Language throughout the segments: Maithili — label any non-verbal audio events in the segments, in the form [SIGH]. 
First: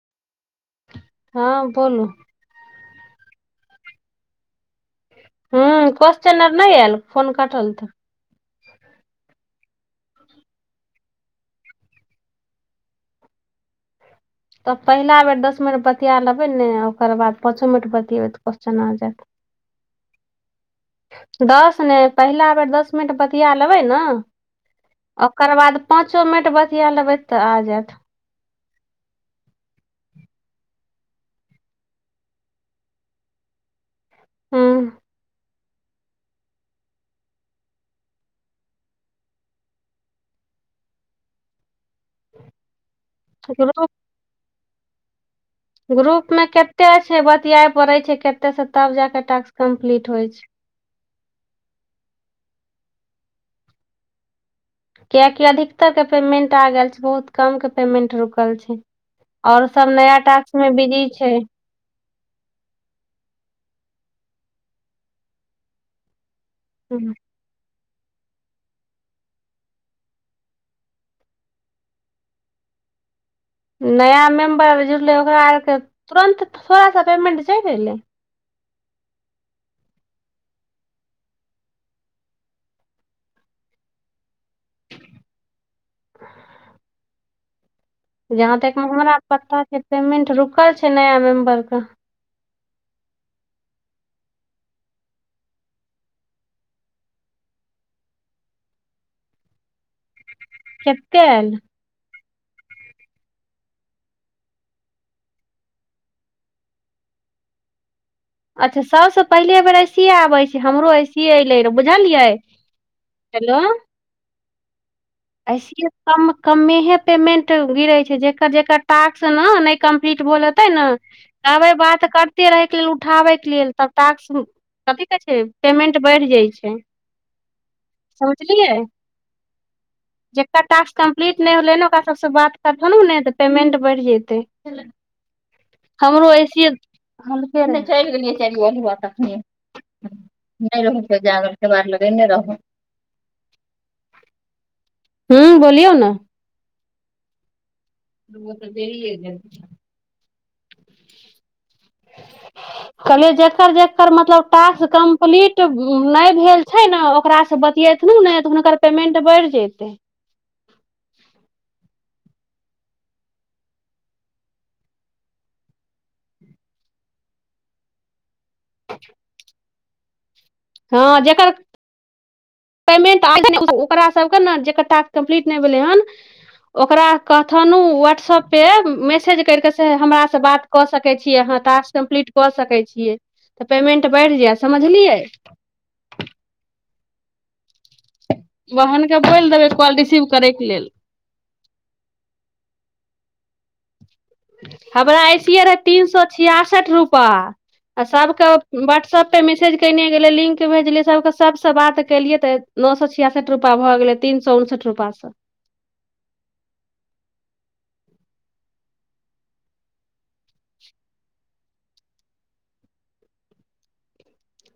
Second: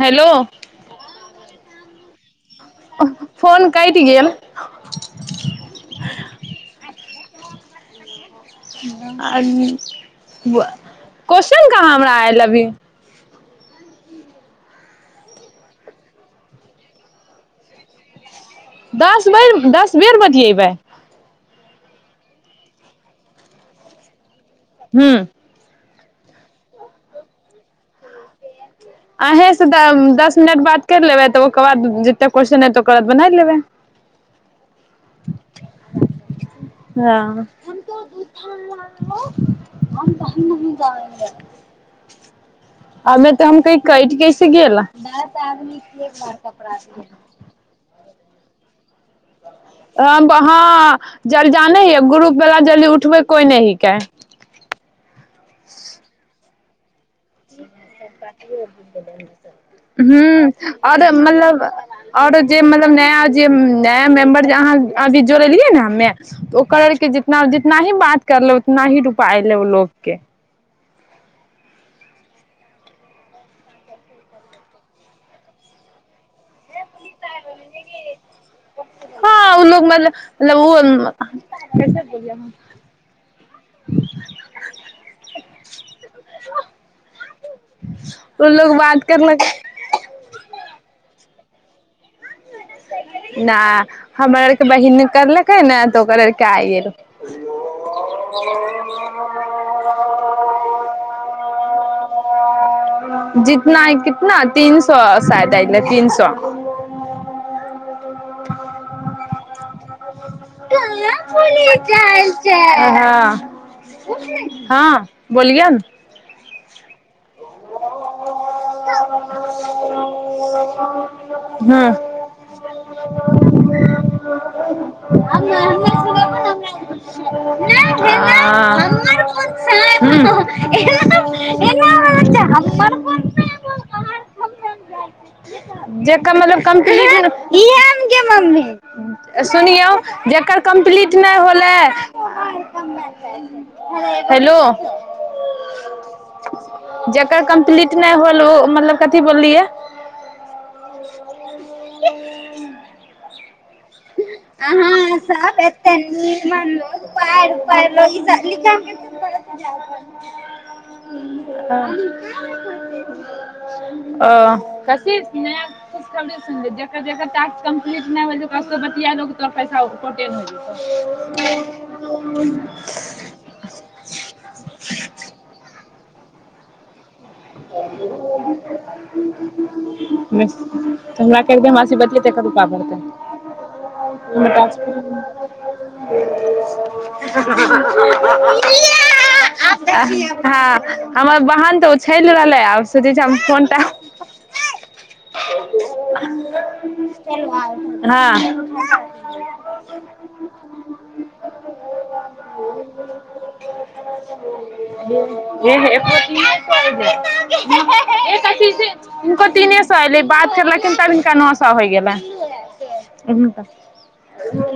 हेलो हँ बोलू फोन कटि गेल हूँ क्वेश्चन आर नहि आयल फोन कटल तऽ आ क्वेश्चन कहाँ हमरा आयल अभी तऽ पहिला बेर दस मिनट बतिया लेबै ने ओकर बाद पाँचो मिनट बतियेबै तऽ क्वेश्चन आ जायत दस बेर दस बेर बतियेबै दस नहि पहिला बेर दस मिनट बतिया लेबै ने हूँ ओकर बाद पाँचो मिनट बतिया लेबै तऽ आ जायत अहीँसँ तऽ दस मिनट बात करि लेबै तऽ ओकर बाद जतेक क्वेश्चन एतै ओकर बाद बना लेबै हूँ हँ हम त दू ल हम त हम जा [UNINTELLIGIBLE] अमे तऽ हम क ग्रुप कैठ [UNINTELLIGIBLE] गेल ग्रुप मे केते छैइ बतियाए पड़ै छैइ केत तऽ स जल जाने ह एगो रुप वला जली उ [UNINTELLIGIBLE] तु कोइ नहि हिकय कियकि अधिकतर के पेमेंट पागल छई और सब नया हूं टास्क मे बिजी आरो छै मतलब आरो जे मतलब नया जे नया मेम्बर जे अहाँ अभी जोड़ एलियए ने हमे ओकर आरके जितना जितना ही बात करले उतना ही रुपा अयलै उ लोगके नया मेम्बर जुटलै ओकरा आरके तुरन्त सए के पेमेंट चालि ऐलै हँ ओ लोग मतल मतलब ओ ओ जहा लोग तक मे बात हमरा करलक पता छै पेमेंट रुकल छै नया मेम्बेर क नय हमर आरके बहिन करलकै ने त ओकर आरके आइ गेल कते आयल जितना हि कितना तीन सो शायद ऐलइ तीन सो अच्छा सबसँ पहिले वेर चलि बुलिय बुझलियै जाइल छै हाँ हं हँ बोलियौ ने असी य कम कमेहै पेमेन्ट गिरै छै जेकर जेकर टास्क न नहि कम्प्लीट भेल होतइ न कहबै हँ बात करते रहैके लेल उठाबैके लेल तब तास्क कथी कहै छै पेमेंट बढ़ि जाइ छै समझलियै जेकर टास्क कम्प्लीट नहि होलै ने ओकरा सबसँ बात सुनु ने पेमेंट बैद जयतेय हमरो मतलब ऐसी कम्प्लीट चइल इहे गेल चइल मम्मी गेलय सुनियौ जेकर कम्प्लीट नहि होलै केबाड़ लगेंने रहबय हेलो ह्म बोलियौ ने कम्प्लीट नहि होल ओ मतलब कथी बोललियै [INAUDIBLE] ह ही जेकर जेकर मतलब टास्क कम्प्लीट नहि भेल छै ने ओकरासँ बतियथिन नेह त हुनकर पेमें ट बढ़ जेतै अ कथिलय खुशखरी सुन बय सुनलक जकर टॉक्स कम्पीट नहि भेल सबसँ बतियाआ लोक सँ फैसाहो हँ जेकर पेमेन्ट ओकरा सभके ने जेकर टास्क कम्प्लीट नहि भेलै हन ओकरा कथनु वट्सअप पे मैसेज करिके हमरास जेतौ बात क तऽ सकै छियै हमरा कहि अहाँ दे हमरा से तास्क बतियेतै कम्प्लीट कतेक क रुपया सकै भरतै छियै त पेमेन्ट बढ़ि हमर जाय टास्क समझलियै ह बहनके बोलि देबै अ कॉल अ रिसीव करैके हँ लेल हमर बाहन त छल रहलै आ से द छै फोनटा हमरा ऐसियै रहै तीन सए छियासठि रुपआ आ सभके हँ हमारा ऐशिये रहइ तीन सो छियासठ रूपा आ सबक वाट्सएपे मैसेज कयने गेलै लिंक भेजलियै सभके सभसँ बात केलियै त नओ सो छियासठि रुपआ भ गेलै तीन सए उनसठि रुपासँ हूँनको तीने सए एयलै बात करलखिन तबहिनका नओ सो होइ गेलन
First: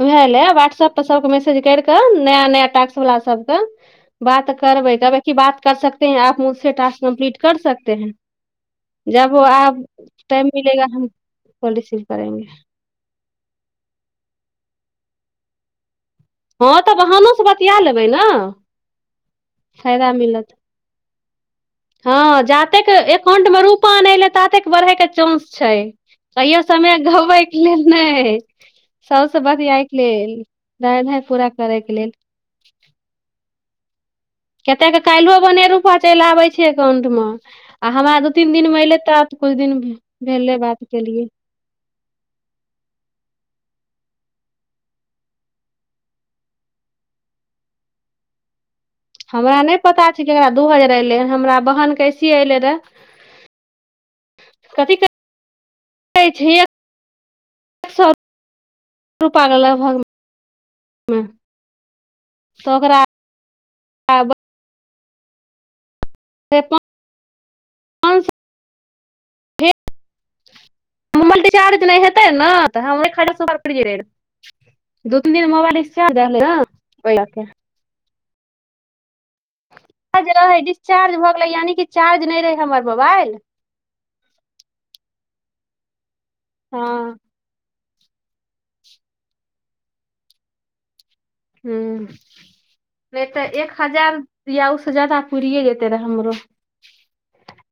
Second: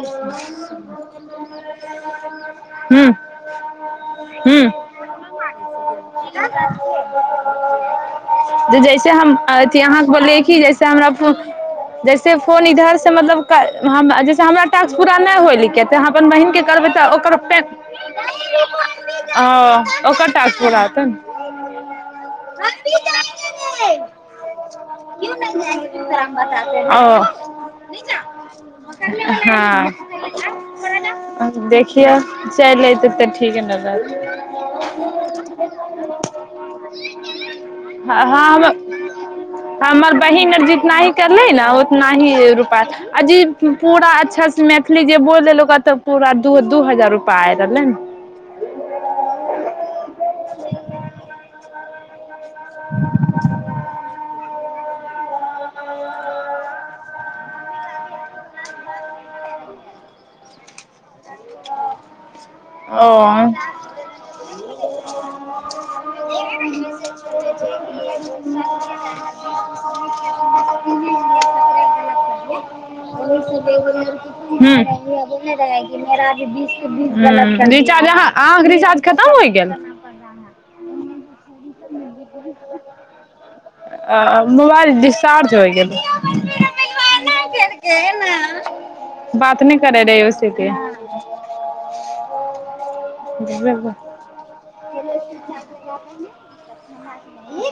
उएहले वाट्सएप पर सबके मैसेज करिक क नया नया टास्क वाला सबक बात हुँ करबे कह बइ की बात कर सकते हैं आप मुस टास्क कम्प्लीट कर सकते हैं जे जैसे हम जब अथी आब अहाँके बोललियै टाइम कि जैसे मिलेगा हमरा हम कोल रिसीव जैसे करेंगे फोन इधर से मतलब कल जे हमराटास् पूरा नहि होल ते अहाँ अपन बहिनके हँ करबै तब त अहानो ओकर से पे बतिया लेबै ने फायदा ओकर मिलत टास्क पूरा होतै ने हँ जा तेक एकाउंट मे रूपा नहि एलै त तेक बढ़ैके चानंस छै कहियो समय ओ गबैके लेल नहि सबसे हँ बतियायके लेल पूरा करैके लेल देखियौ चलि अयतै तऽ ठीक न रहतै कतेक के काल्हि बने रुप हमरा दू तीन दिन मे एले तऽ आब कुछ दिन हमर बहिन भेले बात जितना ही केलियै करलै ने उतना ही रूपा अजीब की पूरा अच्छासँ मैथिली जे बोल ओकरा तऽ पूरा दू दू हजार रुपा आ रहलै ने हमरा नहि पता जे केकरा दुहजार एले हमरा बहन कैस एले रह कथी एतय छै एक एक सए रुपैआके लगभगमे ओ [INAUDIBLE] ह -ह मोबाइल चार्ज नहि हेतै ने तऽ हमरे खार दू तीन दिन मोबाइल हुँ रिचार्ज हँ आहाँ के रिचार्ज खतम होइ गेल रिचार्ज रहै डिस्चार्ज भ गेलै ल यानि कि चार्ज नहि रहै हमर मोबाइल अ मोबाइल डस्चार्ज होइ गेलै हँ बात नहि करे रहे ओसे की हँ नहि तऽ एक हजार दिआउस तो जादा पुररिए जेतै तरा हमरो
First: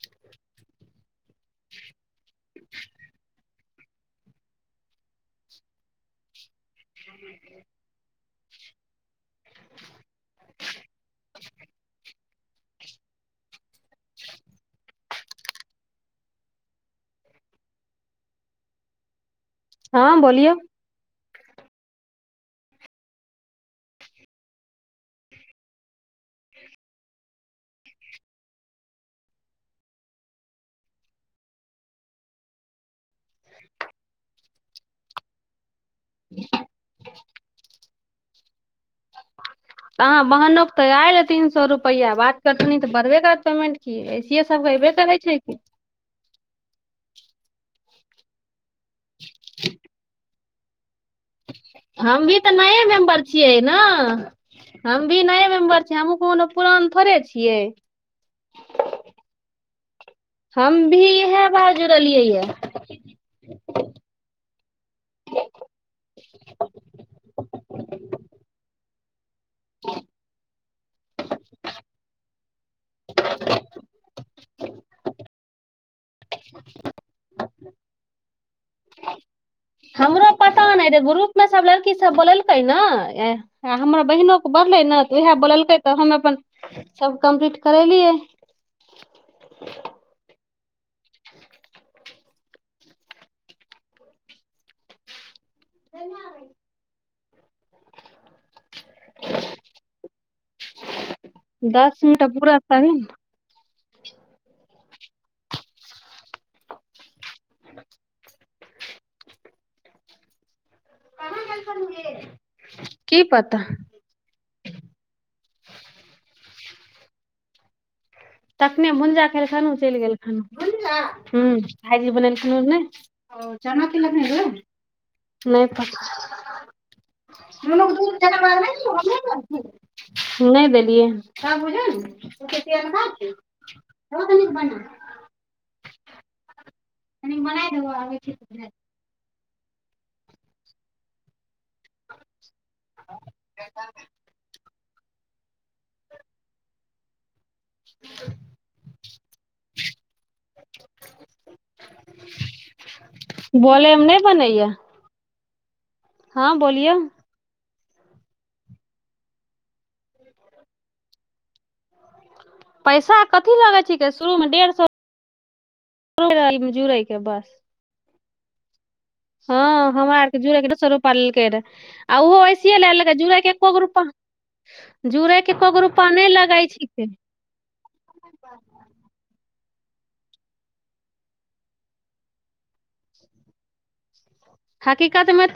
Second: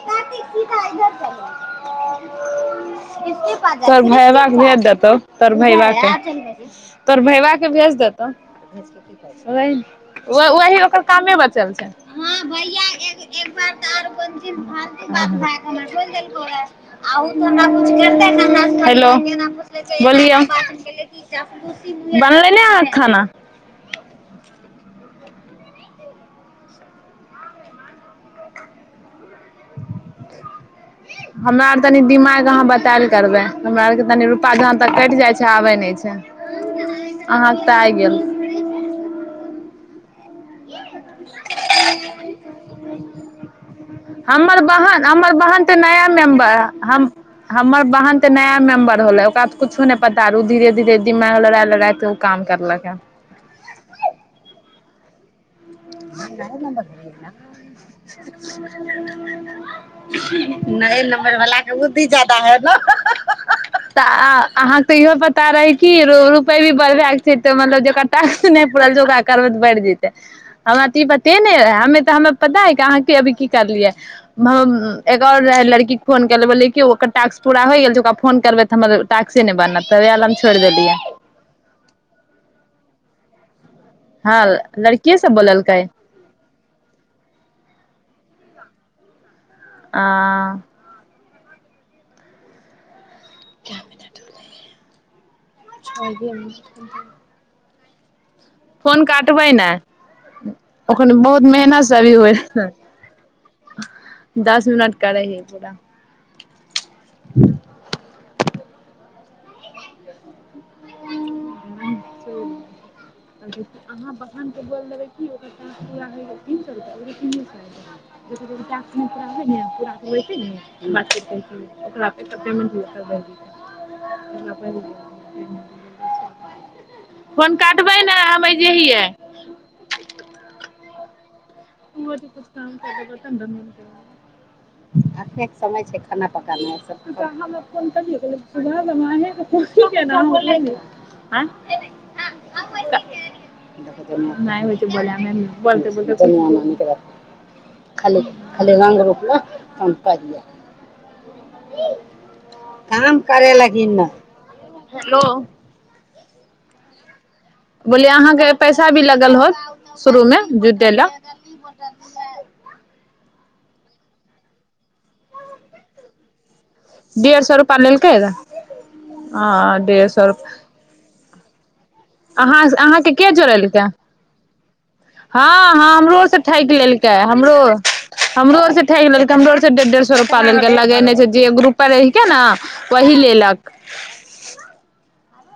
चाची सीमा इधर चलि एलै [INAUDIBLE] तोहर भैयबा भेज देतौ तोहर भैयबा के तोर भैयबा के भेज देत ओहि ओह ओकर कामे बचल छै हँ भैया एक एक बार आर भर [UNINTELLIGIBLE] पुछले बोलियो छल हम पास हँ बोलियौ केलियै बनलै ने अहाँ के खाना हमरा आर तनी दिमाग अहाँ बताल करबै हमरा आर केनी रुपा जहाँ तक कटि जाइ छै आबे नहि छै छै अहाँके तऽ आइ गेल अहाँ बहनो तऽ आयल तीन सए रुपआ बात करथि तऽ बढ़बे करत पेमेंट की ऐसिये हमर सब के एबे बहन करै हमर छै की बहन तऽ नया मेम्बर हम हमर बहन त नया मेंबर होलै ओकरा त कुछो नहि पता ओ धीरे धीेरे हम भी तऽ नए मेंबर छियै ने हम भी नये [UNINTELLIGIBLE] मेम्बर छियै हमहूँ कोनो पुरान थोड़े छियै हम भी नए नम्बर इएह बला बार के बुद्धि जुड़लियै जादा ये है ने तऽ अहाँके तऽ इहो पता रहै कि रुपैआ भी बढ़बयके छै तऽ मतलब जकरा टासक नहि पड़ल छै ओकरा करबै तऽ बढ़ि जेतै हमरा तऽ ई पते नहि है हमे तऽ हमरा पता है अहाँके अभी की करलियै एगो ओर रहय लड़की फोनै केनै बोै ओकर टासक पूरा होय गेल छै ओकरा फोन करबै तऽ हमर टासके नहि बनल तऽ यैह लेल हमरो हम छोड़ि पता नहि देलियै रहे एह आ हमर हँ बहिनोके बढ़लै ने लड़किए तऽ सब उएह बोललकै तऽ हम अपन सभ कम्प्लीट करेलियै आ [INAUDIBLE] कै मिनट भेलै चारे मिनट फोन काटबै ने ओखन बहुत मेहनतसँ दस अभी मिनट होइ पूरा तभी ने, दस मिनट करै हियै पूरा ह [UNINTELLIGIBLE] कहां गेलखुन गे अहाँ बहन के बोल देबै की ओकर टास्क पूरा होई गेलै तीन सौ रूपया ओ हो तीन सए अयले जकर जकर तखने टास्क नहि पूरा भुंजा भेलैने खेलखन पूरा चलि भऽ गेलखन जेतैने हूँ तकर बाद भायजी ओकरा बनेलखिन पेमेंट नहि भेटतैक ओकर पहिले नहि फोन काट दू बाद नहि छ कर नहि देलियै बात बुझ्लही ने तू केट आर कह समय छै खाना पकाना फो आ नहि होई छै बल बलतै ब निक रख खाली खाली रङ्ग रूपल क प काम करय लगिन बोले मे ने नहि बनैया हेलो हँ बोलियौ बोलियै अहाँके पैसा भी लगल होत शुरूमे जुटे लए पैसा कथी लगै छिकै शुरूमे डेढ़ सए जुड़ै के डढ़ बस सए रुपा लेल केै हँ हमरा आरके जुरके स रूप फर अहाँके के जोड़ेलकै जुड़े के एको हँ गो रूपा हमरो नहि लगै ठकि छिकै लेलकै हमरो आर स ठकि लेलकै डेढ़ डेढ़ सए रुपा ल लगेने छै जे ग्रुप बनेलकै रहे ने वही लेलक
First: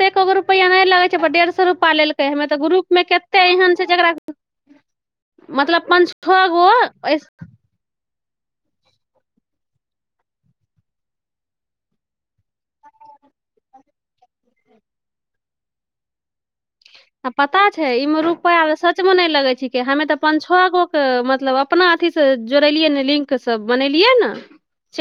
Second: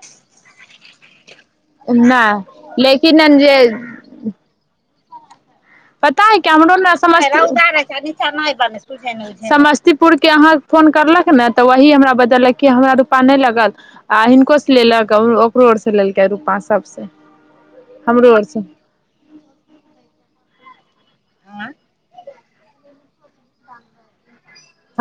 एकोगो रुपैया नहि लगै छै डेढ रुपा लेलकै हमे तऽ नहि ग्रुप मे लेकिन कते जे एहन छै जकरा पता है केमहरो हम ने सम समस्तीपुर के अहाँ फोन करलक ने तऽ वही हमरा बतेलक कि हमरा रूपा नहि लगल आ हिनको से लेलक कोर से लेलकै रूपा सब आ पता छै इ मे रुपआ सचमें नहि लगै छि हमे तऽ प त गो मतलब अपना अथीसँ जोड़ेलियै न लिंक स सब बनेलियै ने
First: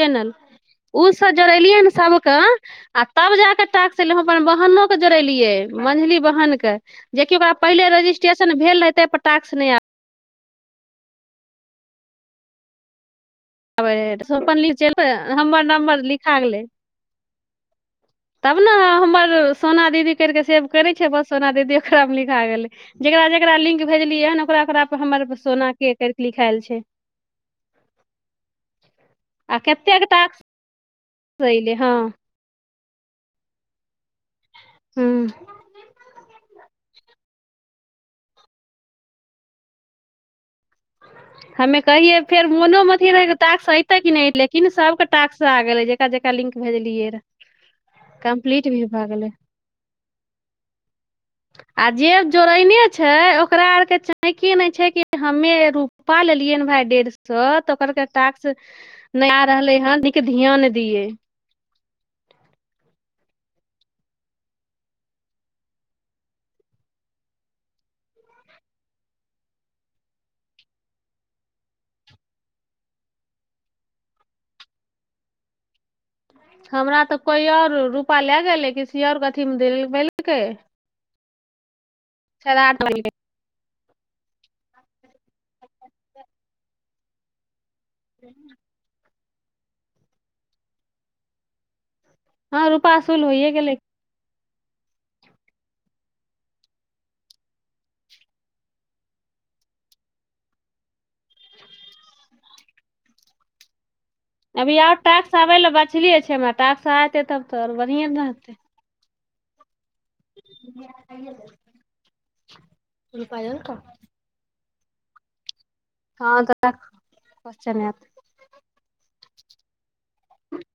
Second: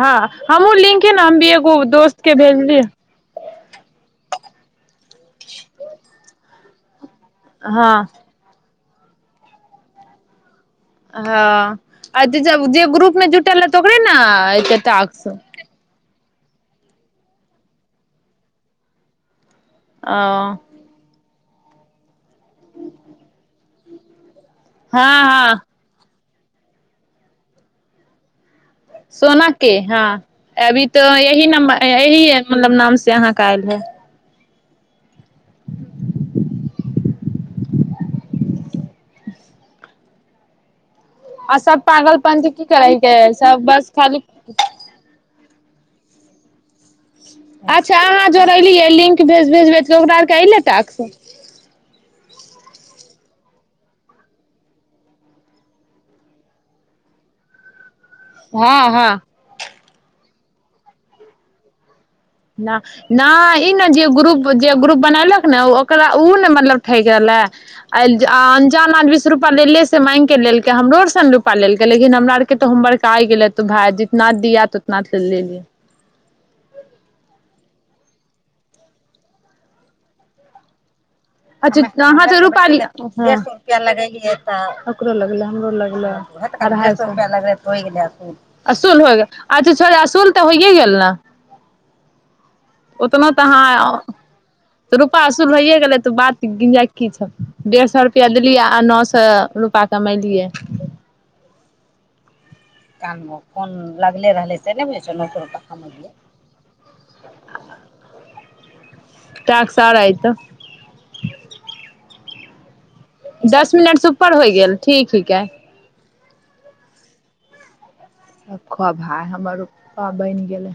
हँ हमहुँ लिंक ओ है ने सभ हम भी जोड़ेलियै एगो ने दोस्त के सभके भेजलियै आ तब जा के टाक् हम अपन बहनोके जोड़ेलियै मझली बहिनके जेकि ओकरा पहिले हँ रजिस्ट्रेशन भेल रहै पटाक स नहि आ हँ आ त जे ग्रुप में जुट ओहि पर लिंक जयत हमर नमर लिख खा गेलय तब ने हमर सोना दीदी ओ करिके सेब करै छै बस सोना दीदी ओकरा मे लिखा गेलै जेकरा जेकरा लिंक भेजलियै ह ओकरा ओकरा पर हँ हमर हँ सोना के लीखएल छै सोना आ के कतेक हँ टास्क अभी तऽ यह अयलै नम्बर हँ यह मतलब नाम से अहाँके आयल है हू [INAUDIBLE] आ सब हमे कहिये फेर पागलपंथी की मोनो मे करै अथी रहे के सब टाक्स बस ऐते की खाली ने लेकिन सब के ताकस आग ज जका लिंक भेजलियै रऽ अच्छा अहाँ कम्प्लीट भी जोड़ेलियै भऽ गेलै लिंकेज भेजबै त ओकरा आरके अयलै टाक्स जोड़ेने छै ओकरा आर के चाकी ने छै कि हमे रूप पा लेलियै ने भाय डेढ़ सए तऽ ओकरके टास्क हँ हँ नहि आ रहले ह ध्यान दिए नहि नहि ई नहि जे ग्रुप जे ग्रुप बनलक ने ओकरा ओ ने मतलब ठकि रहलै आ अनजान आर बीस रुपैआ लेलियै से माङ्ग कऽ लेलकै हमरो आरसँ ने रुपैआ लेलकै लेकिन हमरा आरके तऽ होमर वर्क आइि गेलै तू भाय जितना दििया त उतना लेलियै हमरा तऽ कोइ आओर रुपैआ लए गेलै किसी आर अथीमे दिलबेलकै अच् च तहाँ स रूपा छेड़ा। लिया डेढ़ स रुपआ लगे ओ लगले हमरो लगले अढ़ाई सए रुपआ लगले हो गेलई असूल हो गैल अच्छा छो असूल तऽ होइयए गेल ने हँ रूपा असुल ओतना होइये तहाँ गेलै तऽ रूपा असुल होइए गेल तऽ बात गिंजा की छौ डेढ़ सए रुपआ देलियै आ नओ सए रुपा कमेलियै कान कोन अभी आउ टाक्स आबै लए बछलियै छै हमरा टाक्स आ एतै तब तऽ आर बढ़िएँ ने रहतै टास्क आओर एतौ [INAUDIBLE] [INAUDIBLE] देलकौ दस मिनट से ऊपर होइ गेल ठीक ठीक छीके हँ त क्चन सभ खो भाय हमर पप्पा बनि गेलै